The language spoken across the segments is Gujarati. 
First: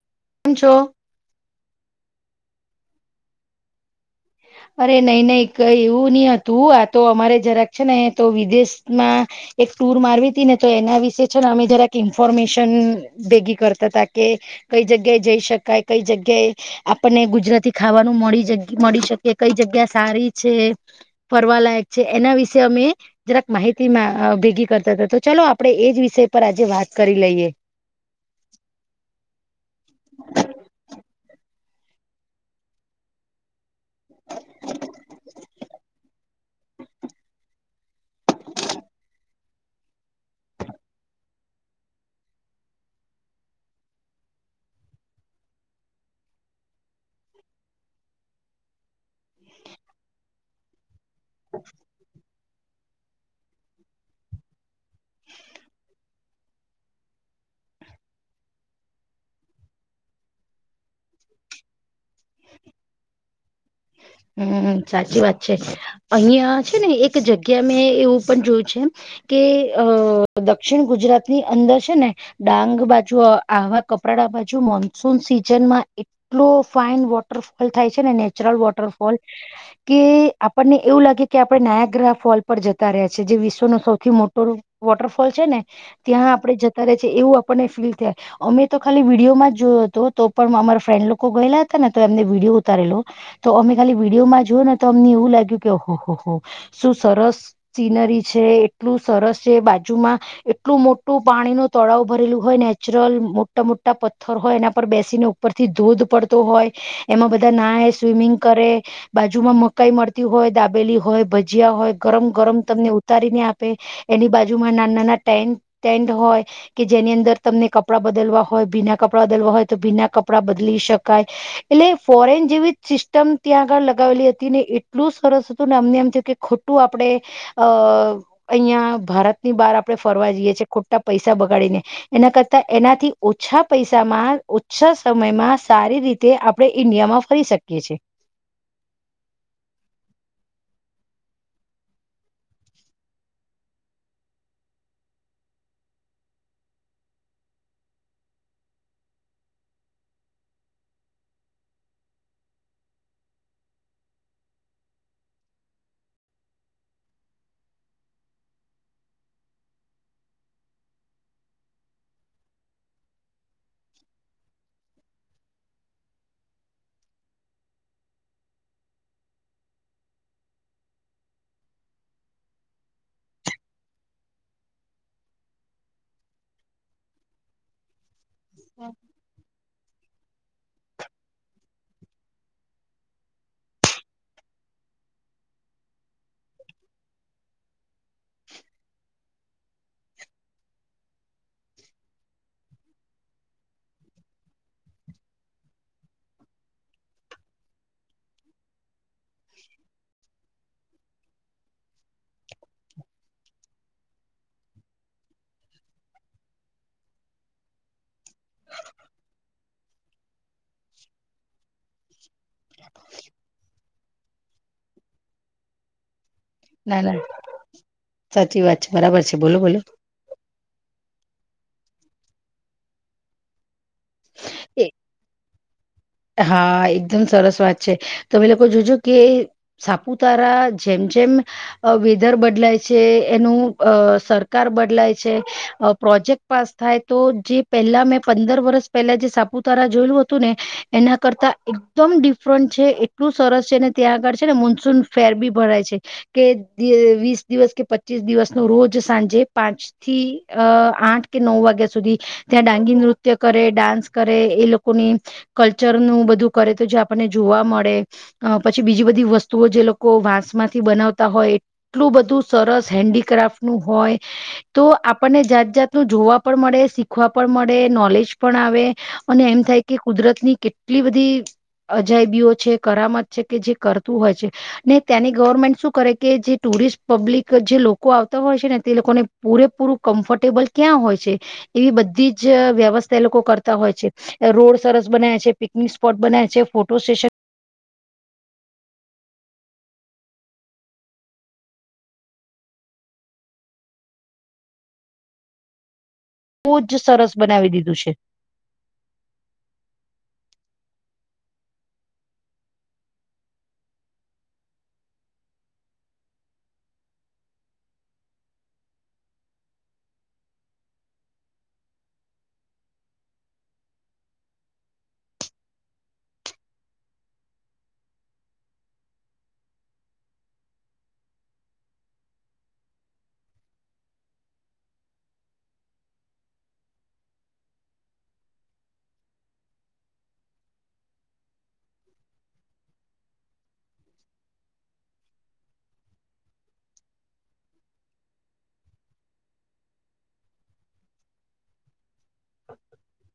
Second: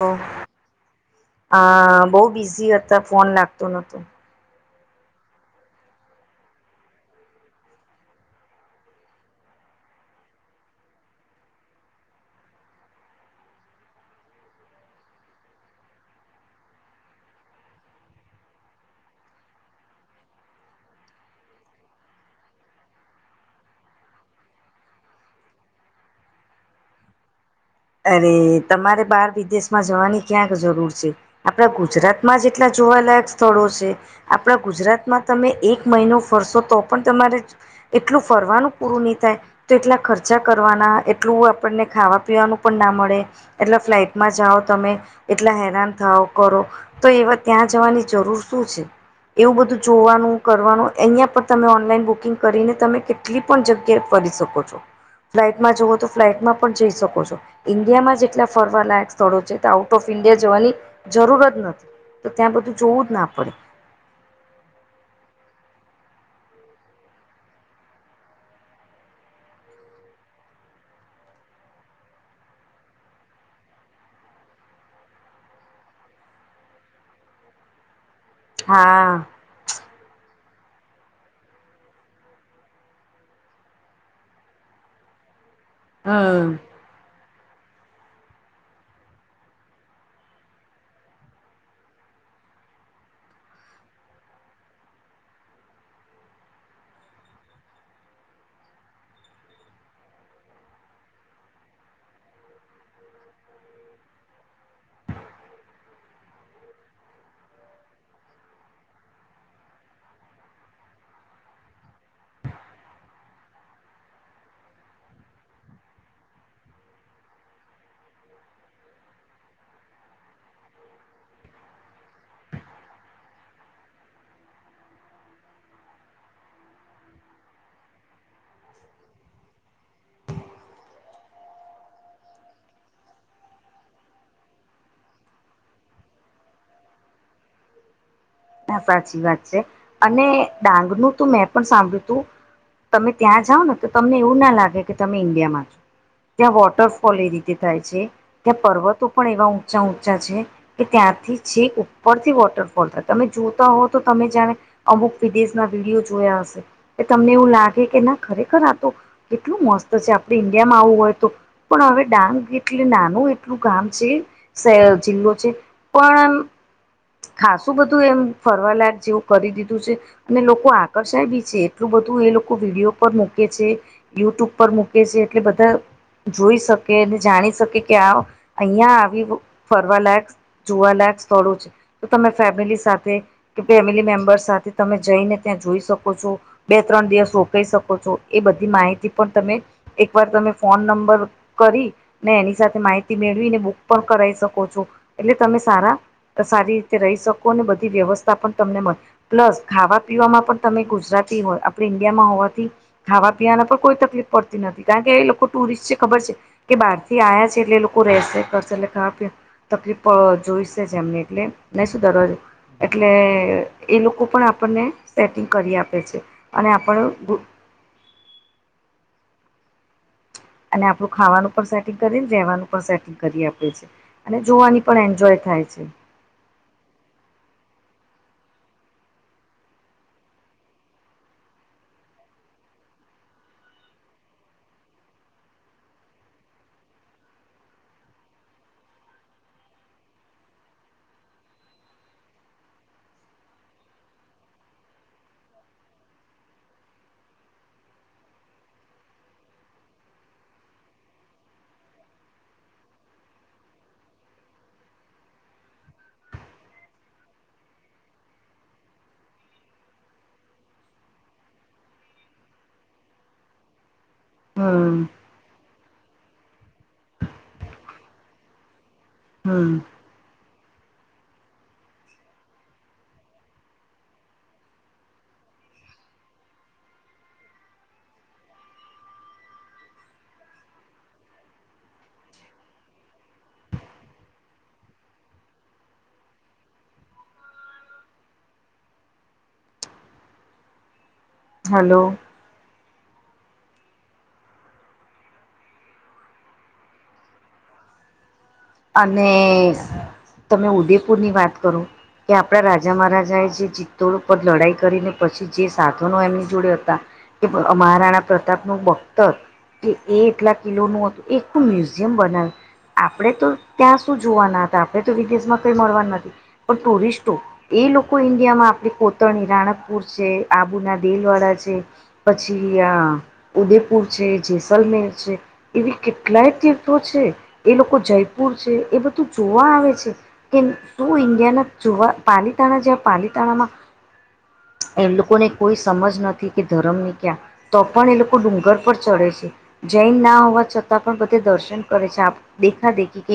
તો કેમ છો. અ બહુ બિઝી હતા ફોન લાગતો નતો. અરે નઈં નઈં કઈ એવું નહીં હતું આ તો અમારે જરાક છે ને તો વિદેશમાં એક ટુર મારવી હતી ને તો એના વિશે છે ને અમે જરાક ઈન્ફોર્મેશન બેેગી કરતા ત કે કઈ જગ્યાએ જઈ શકાય કઈ જગ્યાએ આપણને ગુજરાતી ખાવાનું મળ જ મળી શક કે કઈ જગ્યા સારી છે ફરવા લાયક છે એના વિશે અમે જરાક માહિતી માં ભેગી કરતા હતા તો ચાલો આપડે એજ વિષય પર આજે વાત કરી લઈએ. અરે તમારે બાર વિદેશમાં જવાની ક્યાંક જરૂર છે. આપણા ગુજરાતમાં જ એટલા જોવાલાયક સ્થળો છે. આપણા ગુજરાતમાં તમે એક મહિનો ફરશો તો પણ તમારે એટલું ફરવાનું પૂરું નહીં થાય તો એટલા ખર્ચા કરવાના એટલું આપણને ખાવા પીવાનું પણ ના મળે એટલા ફ્લાઇટમાં જાઓ તમે એટલા હેરાન થઓ કરો તો એવા ત્યાં જવાની જરૂર શું છે એવું બધું જોવાનું કરવાનું અહિયાં પણ તમે ઓનલાઈન બુકિંગ કરીને તમે કેટલી પણ જગ્યાએ ફરી શકો છો. ફ્લાઇટમાં જવું તો ફ્લાઇટમાં પણ જઈ શકો છો. ઈન્ડિયામાં જેટલા ફરવાલાયક સ્થળો છે તે આઉટ ઓફ ઇન્ડિયા જવાની જરૂર જ નથી. તો ત્યાં બધું જોવું જ ના પડે. હમ્મ સાચી વાત છે અહીંય છે ને એક જગ્યા મેં એવું પણ જોયું છે એમ કે અ દક્ષિણ ગુજરાતની અંદર છે ને ડાંગ બાજુ આવા કપરાડા બાજુ મોનસૂન સિઝનમાં એટલો ફાઈન વોટરફોલ થાય છે ને નેચરલ હા વોટરફોલ કે આપણને એવું લાગે કે આપણે નાયાગ્રાહફ હોલ પર જતા રહ્યા છે જે વિશ્વનો સૌથી મોટો વોટરફોલ છે ને ત્યાં હમ આપડે જતા રે છે એવું આપણને ફીલ થાય. અમે તો ખાલી વિડીયોમાં જ જોયો હતો તો પણ અમારા ફ્રેન્ડ લોકો ગયેલા હતા ને તો એમને વિડીયો ઉતારેલો. તો અમે ખાલી વિડીયોમાં જોય ને તો અમને એવું લાગ્યું કે હો હો શું સરસ સીનરી છે એટલું સરસ છે બાજુમાં એટલું મોટું પાણી નું તળાવ ભરેલું હોય નેચરલ મોટા મોટા પથ્થર હોય એના પર બેસીને પરથી ધોધ પડતો હોય એમાં બધા ના યે સ્વિમિંગ કરે બાજુમાં મકાઈ મળતી હોય દાબેલી હોય ભજીયા હોય ગરમ ગરમ તમને ઉતારીને આપે એની બાજુમાં નાના નાના ટે ટેન્ટ હોય કે જેની અંદર તમને કપડાં બદલવા હોય ભીના કપડાં બદલવા હોય તો ભીના કપડા બદલી શકાય એટલે ફોરેન જેવી એકમ ત્યાં આગળ લગાવેલી હતી ને એટલું સરસ હતું ને અમને એમ થયું કે ખોટું આપડે અ અહીંયા ભારતની બહાર આપડે ફરવા જઈએ છીએ ખોટા પૈસા બગાડીને એના કરતા એનાથી ઓછા પૈસામાં ઓછા સમયમાં સારી રીતે તે આપણે ઈન્ડિયામાં ફરી શકીએ છીએ હા સાચી વાત છે અને ડાંગ નું તો મેં પણ સાંભળ્યું તું તમે ત્યાં જાઓ ને તો તમને એવું ના લાગે કે તમે ઇન્ડિયામાં છો ત્યાં વોટરફોલ એ રીતે થાય છે ત્યાં પર્વતો પણ એવા ઊંચા ઊંચા છે કે ત્યાંથી છેક ઉપરથી વોટરફોલ થતો તમે જોતા હોવ તો તમે જાણે અમુક વિદેશના વિડીિયો જોયા હશે કે તમને એવું લાગે કે ના ખરેખર આતો કેટલું મસ્ત છે આપણે ઇન્ડિયામાં આવવું હોય તો પણ હવે ડાંગ એટલે નાનું એટલું ગામ છે જિલ્લો છે પણ આમ ખાસ શું બધું એમ ફરવાલાક જેવું કરી દીધું છે અને લોકો આકર્ષાય બી છે એટલું બધું એ લોકો વિડીયો પર મૂકે છે યુટ્યુબ પર મૂકે છે એટલે બધા જોઈ શકે અને જાણી શકે કે અહિયાં આવી ફરવા લાયક જોવાલાયક સ્થળો છે તો તમે ફેમિલી સાથે કે ફેમિલી મેમ્બર્ સાથે તમે જઈને ત્યાં જોઈ શકો છો બે ત્રણ દિવસ રોકાઈ કહી શકો છો એ બધી માહિતી પણ તમે એક વાર તમે ફોન નંબર કરી ને એની સાથે માહિતી મેળવીને બુક પણ કરાવી શકો છો એટલે તમે સારા સારી રીતે રહી શકો અને બધી વ્યવસ્થા પણ તમને મળે પ્લસ ખાવા પીવામાં પણ તમે ગુજરાતી હોય આપણે ઇન્ડિયામાં હોવાથી ખાવા પીવાના પણ કોઈ તકલીફ પડતી નથી કારણ કે એ લોકો ટુરિસ્ટ છે ખબર છે કે બહાર થી આવયા છે એટલે એ લોકો રહેશે કરશે એટલે ખાવા પી તકલીફ પણ જોઈશે છે એમને એટલે નહી શું દરવાજો એટલે એ લોકો પણ આપને સેટિંગ કરી આપે છે અને ના આપણ ના સાચી વાત છે બરાબર છે બોલો બોલો અને આપણું ખાવાનું પણ સેટિંગ કરીને રેવાનું પણ સેટિંગ કરી આપે છે અને એ જોવાની પણ એન્જોય થાય છે હા એકદમ સરસ વાત છે તમે લોકો જોજો કે સાપુતારા જેમ જેમ અ વેધર બદલાય છે એનું અ સરકાર બદલાય છે પ્રોજેક્ટ પાસ થાય તો જે પહેલા મેં પંદર વર્સ પહેલા જે સાપુતારા જોયેલું હતું ને એના કરતાં એકદમ ડિફરન્ટ છે એટલું સરસ છે અનેને ત્યાં આગળ છે ને મોનસૂન ફેર બી ભરાય છે કે વીસ દિવસ કે પચીસ દિવસ નો રોજ સાંજે પાંચ થી અ આઠ કે નવ વાગ્યા સુધી ત્યાં ડાંગી નૃત્ય કરે ડાન્સ કરે એ લોકોની કલ્ચરનું બધું કરે તો જે આપણને જોવા મળે અ પછી બીજી બધી વસ્તુઓ જે લોકો વાંસ માંથી બનાવતા હોય એટલું બધું સરસ હેન્ડીક્રાફ્ટ નું હોય તો હમ આપને જાત જાતનું જોવા પણ મળે શીખવા પણ મળે નોલેજ પણ આવે અને એમ હમ થાય કે કુદરતની કેટલી બધી અજાયબીઓ છે કરામત છે કે જે કરતું હોય છે ને ત્યાંની ગવર્મેન્ટ શું કરે કે જે ટુરિસ્ટ પબ્લિક જે લોકો આવતા હોય છે ને તે લોકોને પૂરેપૂરું કમ્ફર્ટેબલ ક્યાં હોય છે એવી બધી જ વ્યવસ્થા એ લોકો કરતા હોય છે રોડ સરસ બનાયા છે પિકનિક સ્પોટ બનાયા છે ફોટો સ્ટેશન હલો બહુ જ સરસ બનાવી દીધું છે અને તમે ઉદેપુર ની વાત કરો કે આપણા રાજા મહારાજા એ જે ચિત્તો પર લડાઈ કરીને પછી જે સાધનો એમની જોડે હતા કે મહારાણા પ્રતાપનું પક્ત કે એ એટલા કિલોનું હતું એકું મ્યુઝિયમ બનાવ્યું આપણે તો ત્યાં શું જોવાના હતા આપણે તો વિદેશમાં કઈ મળવા નથી પણ ટુરિસ્ટો એ લોકો ઇન્ડિયા માં આપણે કોતરણી રાણકપુર છે આબુના દેલવાડા છે પછી આ ઉદેપુર છે જેસલમેર છે એવી કેટલાય તીર્થો છે એ લોકો જયપુર છે એ બધું જોવા આવે છે કે શું ઇન્ડિયાના જુવા પાલીતાણા છે પાલીતાણામાં એમ લોકોને કોઈ સમજ નથી કે ધરમ ની ક્યાં તો પણ એ લોકો ડુંગર પર ચડે છે જૈન ના હોવા છતાં પણ બધે દર્શન કરે છે આ દેખા દેખી ક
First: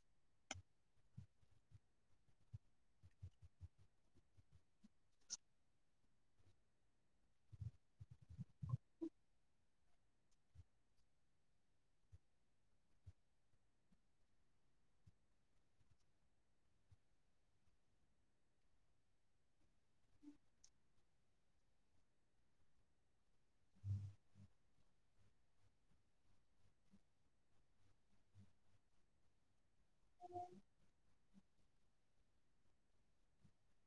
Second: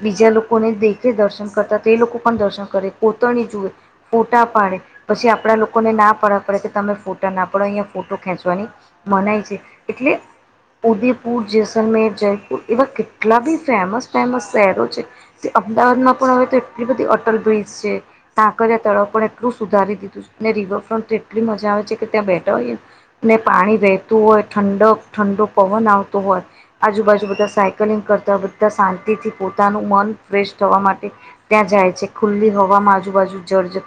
બીજા લોકોને દેખે દર્શન કરતા તે લોકો પણ દર્શન કરે કોતરણી જુએ ફોટા પાડે પછી આપડા લોકોને ના પાડવા પડે કે તમે ફોટા ના પડો અહીયાંયા ફોટો ખેંચવાની મનાઈ છે એટલે ઉદેપુર જેૈસલમેર જયપુર એવા કેટલા બી ફેમસ ફેમસ શહેરો છે અમદાવાદમાં પણ હવે તો એટલી બધી અટલ બ્રિજ છે કાંકરિયા તળાવ પણ એટલું સુધારી દીધું ને રિવરફ્રન્ટ એટલી મજા આવે છે કે ત્યાં બેઠા હોઈએ ને ને પાણી વહેતું હોય ઠંડક ઠંડુ પવન આવતું હોય આજુબાજુ બધા સાયકલિંગ કરતા બધા શાંતિથી પોતાનું મન ફ્રેશ થવા માટે ત્યાં જાય છે. ખુલ્લી હવાવામાં આજુબાજુ જળજ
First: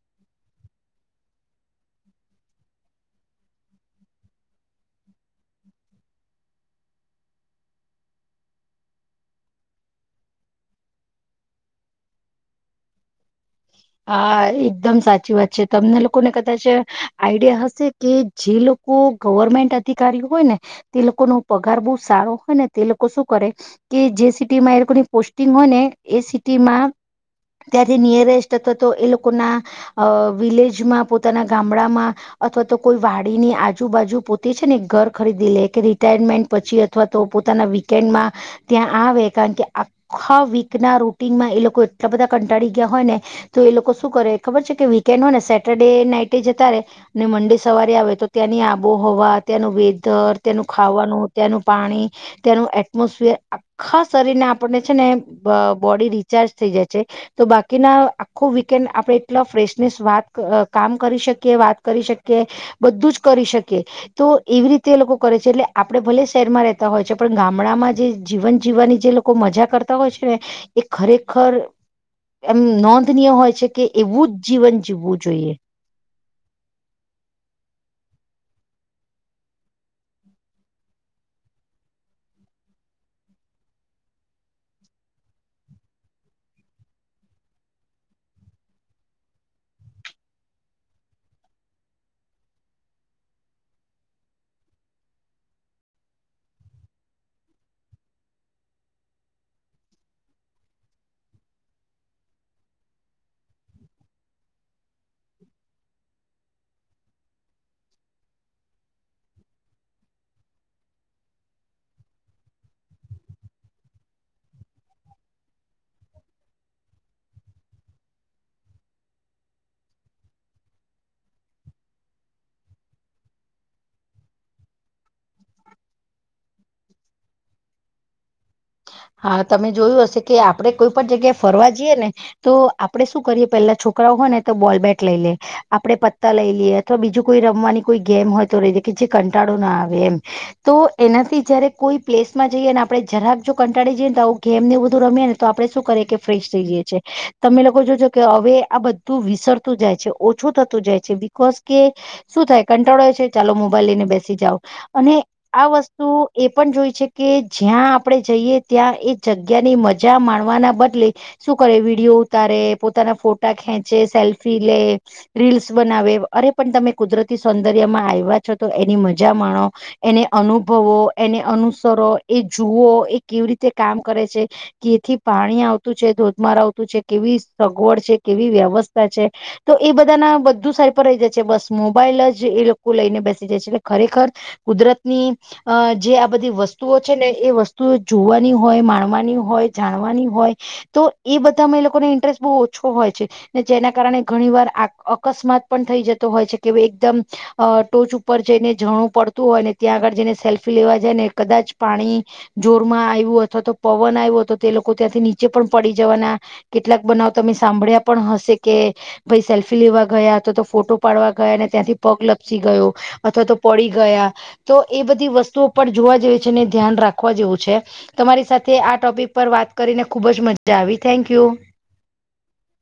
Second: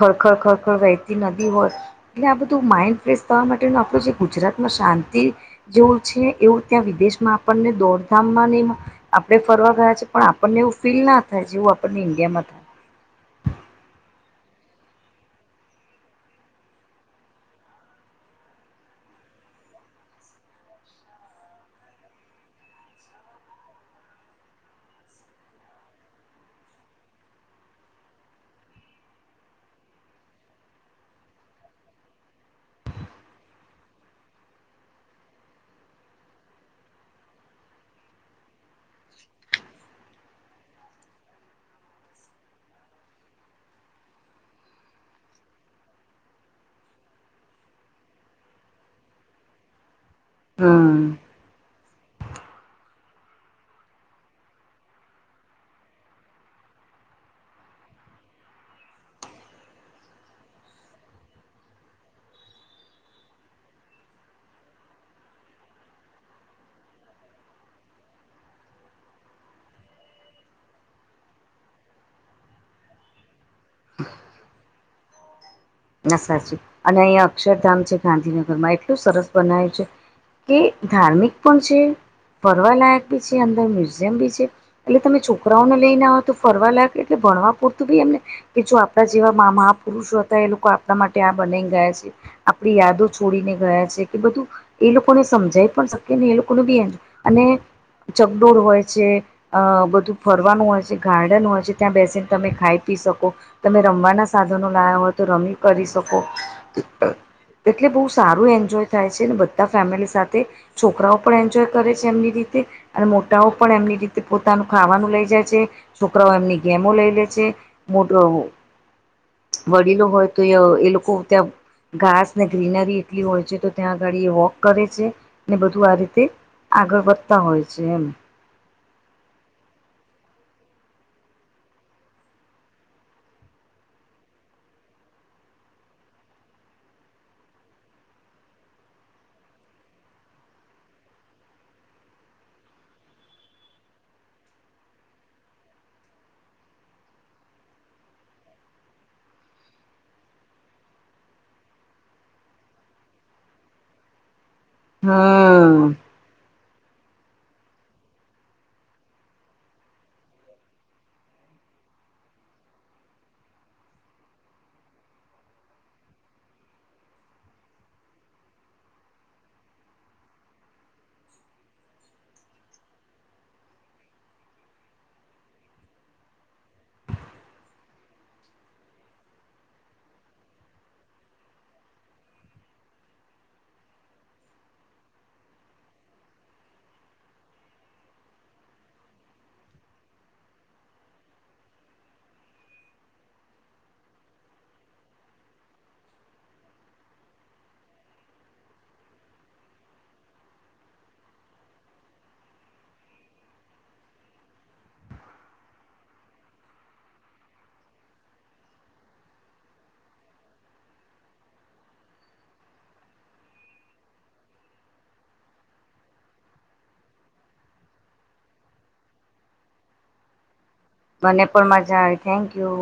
ખરખર ખરખળ વહેતી નદી હોય એટલે આ બધું માઈન્ડ ફ્રેશ થવા માટેનો આપણું જે ગુજરાતમાં શાંતિ જેવું છે એવું ત્યાં વિદેશમાં આપણને દોડધામ માં નહી આપડે ફરવા ગયા છે પણ આપણને એવું ફીલ ના થાય જેવું આપણને ઇન્ડિયામાં થાય હા એકદમ સાચી વાત છે તમને લોકોને કદાચ આઈડિયા હશે કે જે લોકો ગવર્મેન્ટ અધિકારીઓ હોય ને તે લોકો નો પગાર બહુ સારો હોય ને તે લોકો શું કરે કે જે સિટીમાં એ લોકોની પોસ્ટિંગ હોય ને એ સિટી માં ત્યાંથી નિયરેસ્ટ તથા તો એ લોકોના અ વિલેજમાં પોતાના ગામડામાં અથવા તો કોઈ વાડીની આજુબાજુ પોતે છે ને ઘર ખરીદી લે કે રિટાયરમેન્ટ પછી અથવા તો પોતાના વીકેન્ડમાં ત્યાં આવે કારણ કે આખા વીક ના રૂટીનમાં એ લોકો એટલા બધા કંટાળી ગયા હોય ને તો એ લોકો શું કરે ખબર છે કે વીકેન્ડ હોય ને સેટરડે નાઈટે જતા રહેે ને મંડે સવારે આવે તો ત્યાંની આબોહવા ત્યાંનું વેધર તેયાંનું હમ ખાવાનું ત્યાં નુ પાણી ત્યાંનું એટમોસફિયર આખા શરીરને આપણને છે ને બ બોડી રિચાર્જ થઈ જાય છે તો બાકીના ખુબ વીકેન્ડ આપડે એટલા ફ્રેશનેસ વાત કામ કરી શકીએ વાત કરી શકીએ બધું જ કરી શકે તો એવી રીતે એ લોકો કરે છે એટલે આપડે ભલે શહેરમાં રહેતા હોય છે પણ ગામડામાં જે જીવન જીવવાની જે લોકો મજા કરતા હોય છે ને એ ખરેખર એમ નો ય હોય છે કે એવું જ જીવન જીવવું જોઈએ ના સાચી અને અહીયાં અક્ષરધામ છે ગાંધીનગર માં એટલું સરસ બનાયું છે કે ધાર્મિક પણ છે, ફરવાલાયક બી છે, અંદર મ્યુઝિયમ બી છે. એટલે તમે છોકરાઓને લઈને આવ તો ફરવા લાગ એટલે ભણવા પૂરતું ભાઈ એમને કે જો આપણા જેવા મહાપુરુષો હતા એ લોકો આપણા માટે આ બનાઈ ગયા છે. આપણી યાદો છોડીને ગયા છે કે બધું એ લોકોને સમજાઈ પણ શકે ને એ લોકોનું બી એ અને ચગડોળ હોય છે. અ બધું ફરવાનું હોય છે, ગાર્ડન હોય છે, ત્યાં બેસીને તમે ખાઈ પી શકો. તમે રમવાના સાધનો લાવ્યા હોય તો રમી કરી શકો. એટલે બહુ સારું એન્જોય થાય છે ને બધા ફેમિલી સાથે છોકરાઓ પણ એન્જોય કરે છે એમની રીતે અને મોટાઓ પણ એમની રીતે પોતાનું ખાવાનું લઈ જાય છે છોકરાઓ એમની ગેમો લઈ લે છે. [inaudible] વડીલો હોય તો એ લોકો ત્યાં ઘાસ ને ગ્રીનરી એટલી હોય છે તો ત્યાં ગાડી એ વોક કરે છે ને બધું આ રીતે આગળ વધતા હોય છે એમ હા તમે જોયું હશે કે આપણેે કોઈ પણ જગ્યાએ ફરવા જઈએ ને તો આપડે શું કરીએ પેલા છોકરાઓ હોય ને તો બોલ- બેટ લઈ લે આપણે પત્તા લઈ લઈએ અથવા બીજું કોઈ રમવાની કોઈ ગેમ હોય તો રહી દે કે જે કંટાળો ના આવે એમ તો એનાથી જયારે કોઈ પ્લેસ માં જઈએ અને આપણે જરાક જો કંટાળી જઈએને તો આવ ગેમ ને બધું રમીએ ને તો આપણે શું કરીએ કે ફ્રેશ થઈ જઈએ છીએ તમે લોકો જોજો કે હવે આ બધ તુ વિસરતું જાય છે ઓછું થતું જાય છે બિકોઝ કે શું થાય કંટાળો આયો છે ચાલો મોબાઈલ લઈને બેસી જાવ અને આ હમ વસ્તુ એ પણ જોઈ છે કે જ્યાં આપણે જઈએ ત્યાં એ જગ્યાની મજા માણવાના બદલે શું કરે વિડીયો ઉતારે પોતાના ફોટા ખેંચે, સેલ્ફી લે રીલ્સ બનાવે અરે પણ તમે કુદરતી સૌંદર્યમાં આવ્યા છો તો એની મજા માણો એને અનુભવો, એને અનુસરો, એ જુઓ એ કેવી રીતે કામ કરે છે. કેથી પાણી આવતું છે, ધોધમાર આવતું છે, કેવી સગવડ છે, કેવી વ્યવસ્થા છે? તો એ બધાના બધું સાઈડ પર રહી જાય છે બસ મોબાઈલ જ એ લોકો લઈને બેસી જાય છે એટલે ખરેખર કુદરત ની અ જે આ બધી વસ્તુઓ છે ને એ વસ્તુ જોવાની હોય, માણવાની હોય, જાણવાની હોય તો એ બધામાં એ લોકોને ઇન્ટરેસ્ટ બહુ ઓછો હોય છે. ને જેના કારણે ઘણી વાર અકસ્માત પણ થઈ જતો હોય છે કે એકદમ અ ટોચ ઉપર જઈને ઝરણું પડતું હોય ને ત્યાં આગળ જઈને સેલ્ફી લેવા જાય ને કદાચ પાણી જોરમાં આવ્યું અથવા તો પવન આવ્યો તો તે લોકો ત્યાંથી નીચે પણ પડી જવાના કેટલાક બનાવ તમે સાંભળ્યા પણ હશે કે ભાઈ સેલ્ફી લેવા ગયા તો તો ફોટો પાડવા ગયા ને ત્યાંથી પગ લપસી ગયો અથવા તો પડી ગયા તો એ બધી વસ્તુઓ પણ જોવા જેવી છે ને ધ્યાન રાખવા જેવું છે. તમારી સાથે આ ટોપિક પર વાત કરીને ખુબ જ મજા આવી. થેન્ક મને યુ પણ મજા આવી થેન્ક યુ.